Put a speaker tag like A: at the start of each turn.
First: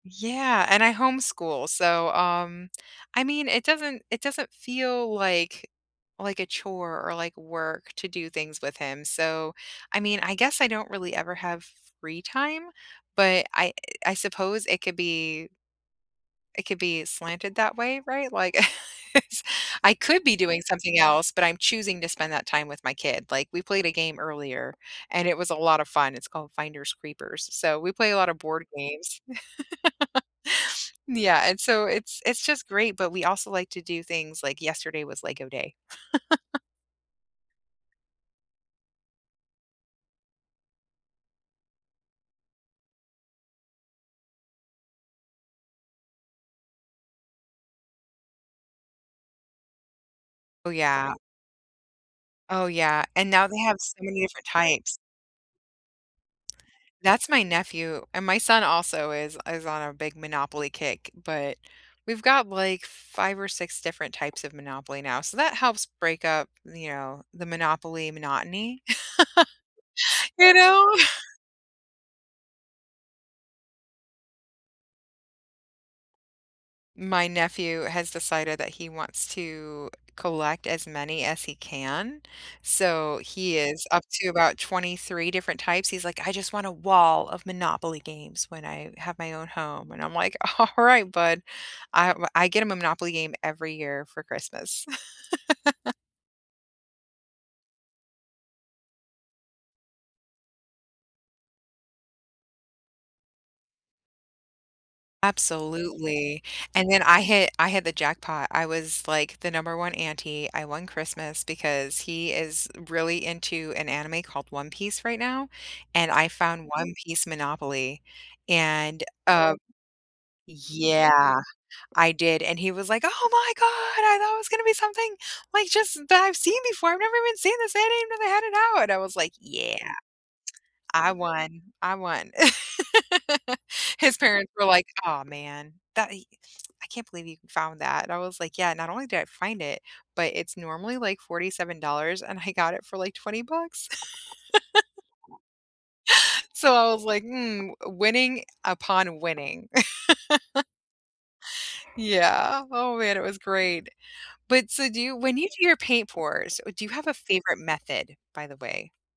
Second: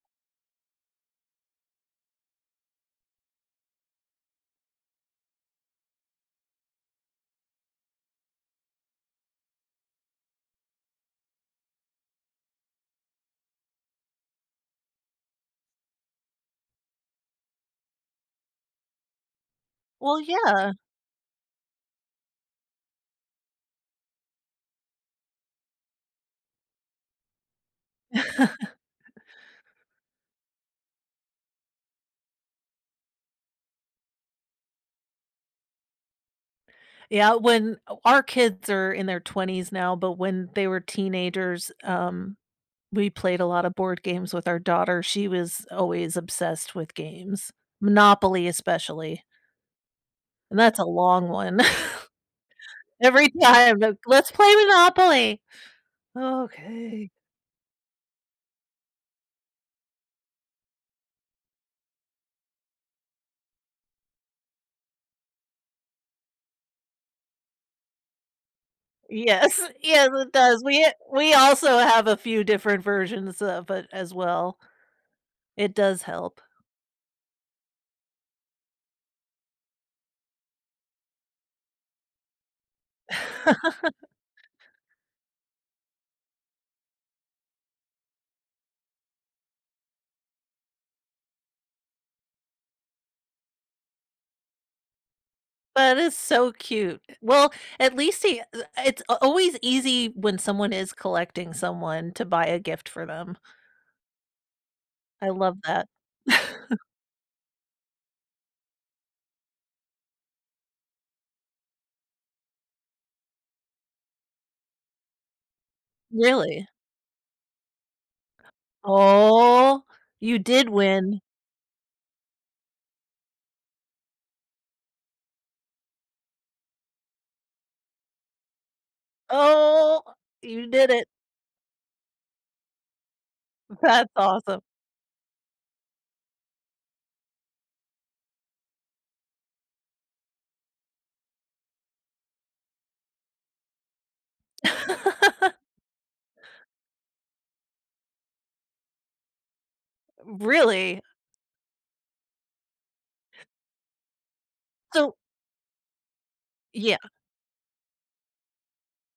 A: Yeah, and I homeschool, so, um, I mean, it doesn't it doesn't feel like like a chore or like work to do things with him, so, I mean, I guess I don't really ever have free time? But I I suppose it could be it could be slanted that way, right? Like, it's I
B: Well,
A: could be doing
B: yeah.
A: something else, but I'm choosing to spend that time with my kid. Like, we played a game earlier, and it was a lot of fun, it's called Finders Creepers, so we play a lot of board games. Yeah, and so it's it's just great, but we also like to do things, like, yesterday was Lego day.
B: Yeah, when o our kids are in their 20s now, but when they were teenagers, um, we played a lotta board games with our daughter, she was always obsessed with games. Monopoly, especially. And
A: Oh,
B: that's a
A: yeah.
B: long one.
A: Oh, yeah, and
B: Every
A: now they have
B: time,
A: so
B: it's,
A: many
B: "Let's
A: different
B: play
A: types.
B: Monopoly." "Okay."
A: That's my nephew. And my son also is is on a big Monopoly kick, but we've got, like, 5 or 6 different types of Monopoly now, so that helps break up, you know, the Monopoly monotony.
B: Yes, yes, it
A: You
B: does.
A: know?
B: We we also have a few different versions of it, as well. It does help.
A: My nephew has decided that he wants to collect as many as he can. So, he is up to about 23 different types. He's like, "I just want a wall of Monopoly games when I have my own home." And I'm like, "Alright, bud." I w I get him a Monopoly game every year for Christmas.
B: That is so cute. Well, at least he eh it's a always easy when someone is collecting someone to buy a gift for them. I love that.
A: Absolutely, and then I hit I hit the jackpot. I was, like, the number 1 auntie, I won Christmas because he is really into an anime called One Piece right now, and I
B: Really?
A: found One Piece Monopoly. And, uh
B: Oh! You did win.
A: yeah, I did, and he was like, "Oh my god! I thought it was gonna be something, like, just that I've seen before, I've never even seen this, I didn't even know they had it out!" And I was like, "Yeah.
B: Oh! You did it.
A: I won, I won."
B: That's
A: His parents
B: awesome.
A: were like, "Aw, man, that he I can't believe you found that." And I was like, "Yeah, not only did I find it, but it's normally, like, $47, and I got it for, like, $20." So, I was like, "Mm, winning upon winning."
B: Really?
A: Yeah. Oh, man, it was great. But, so do you
B: So
A: when you do your paint pours, do you
B: Yeah.
A: have a favorite method, by the way?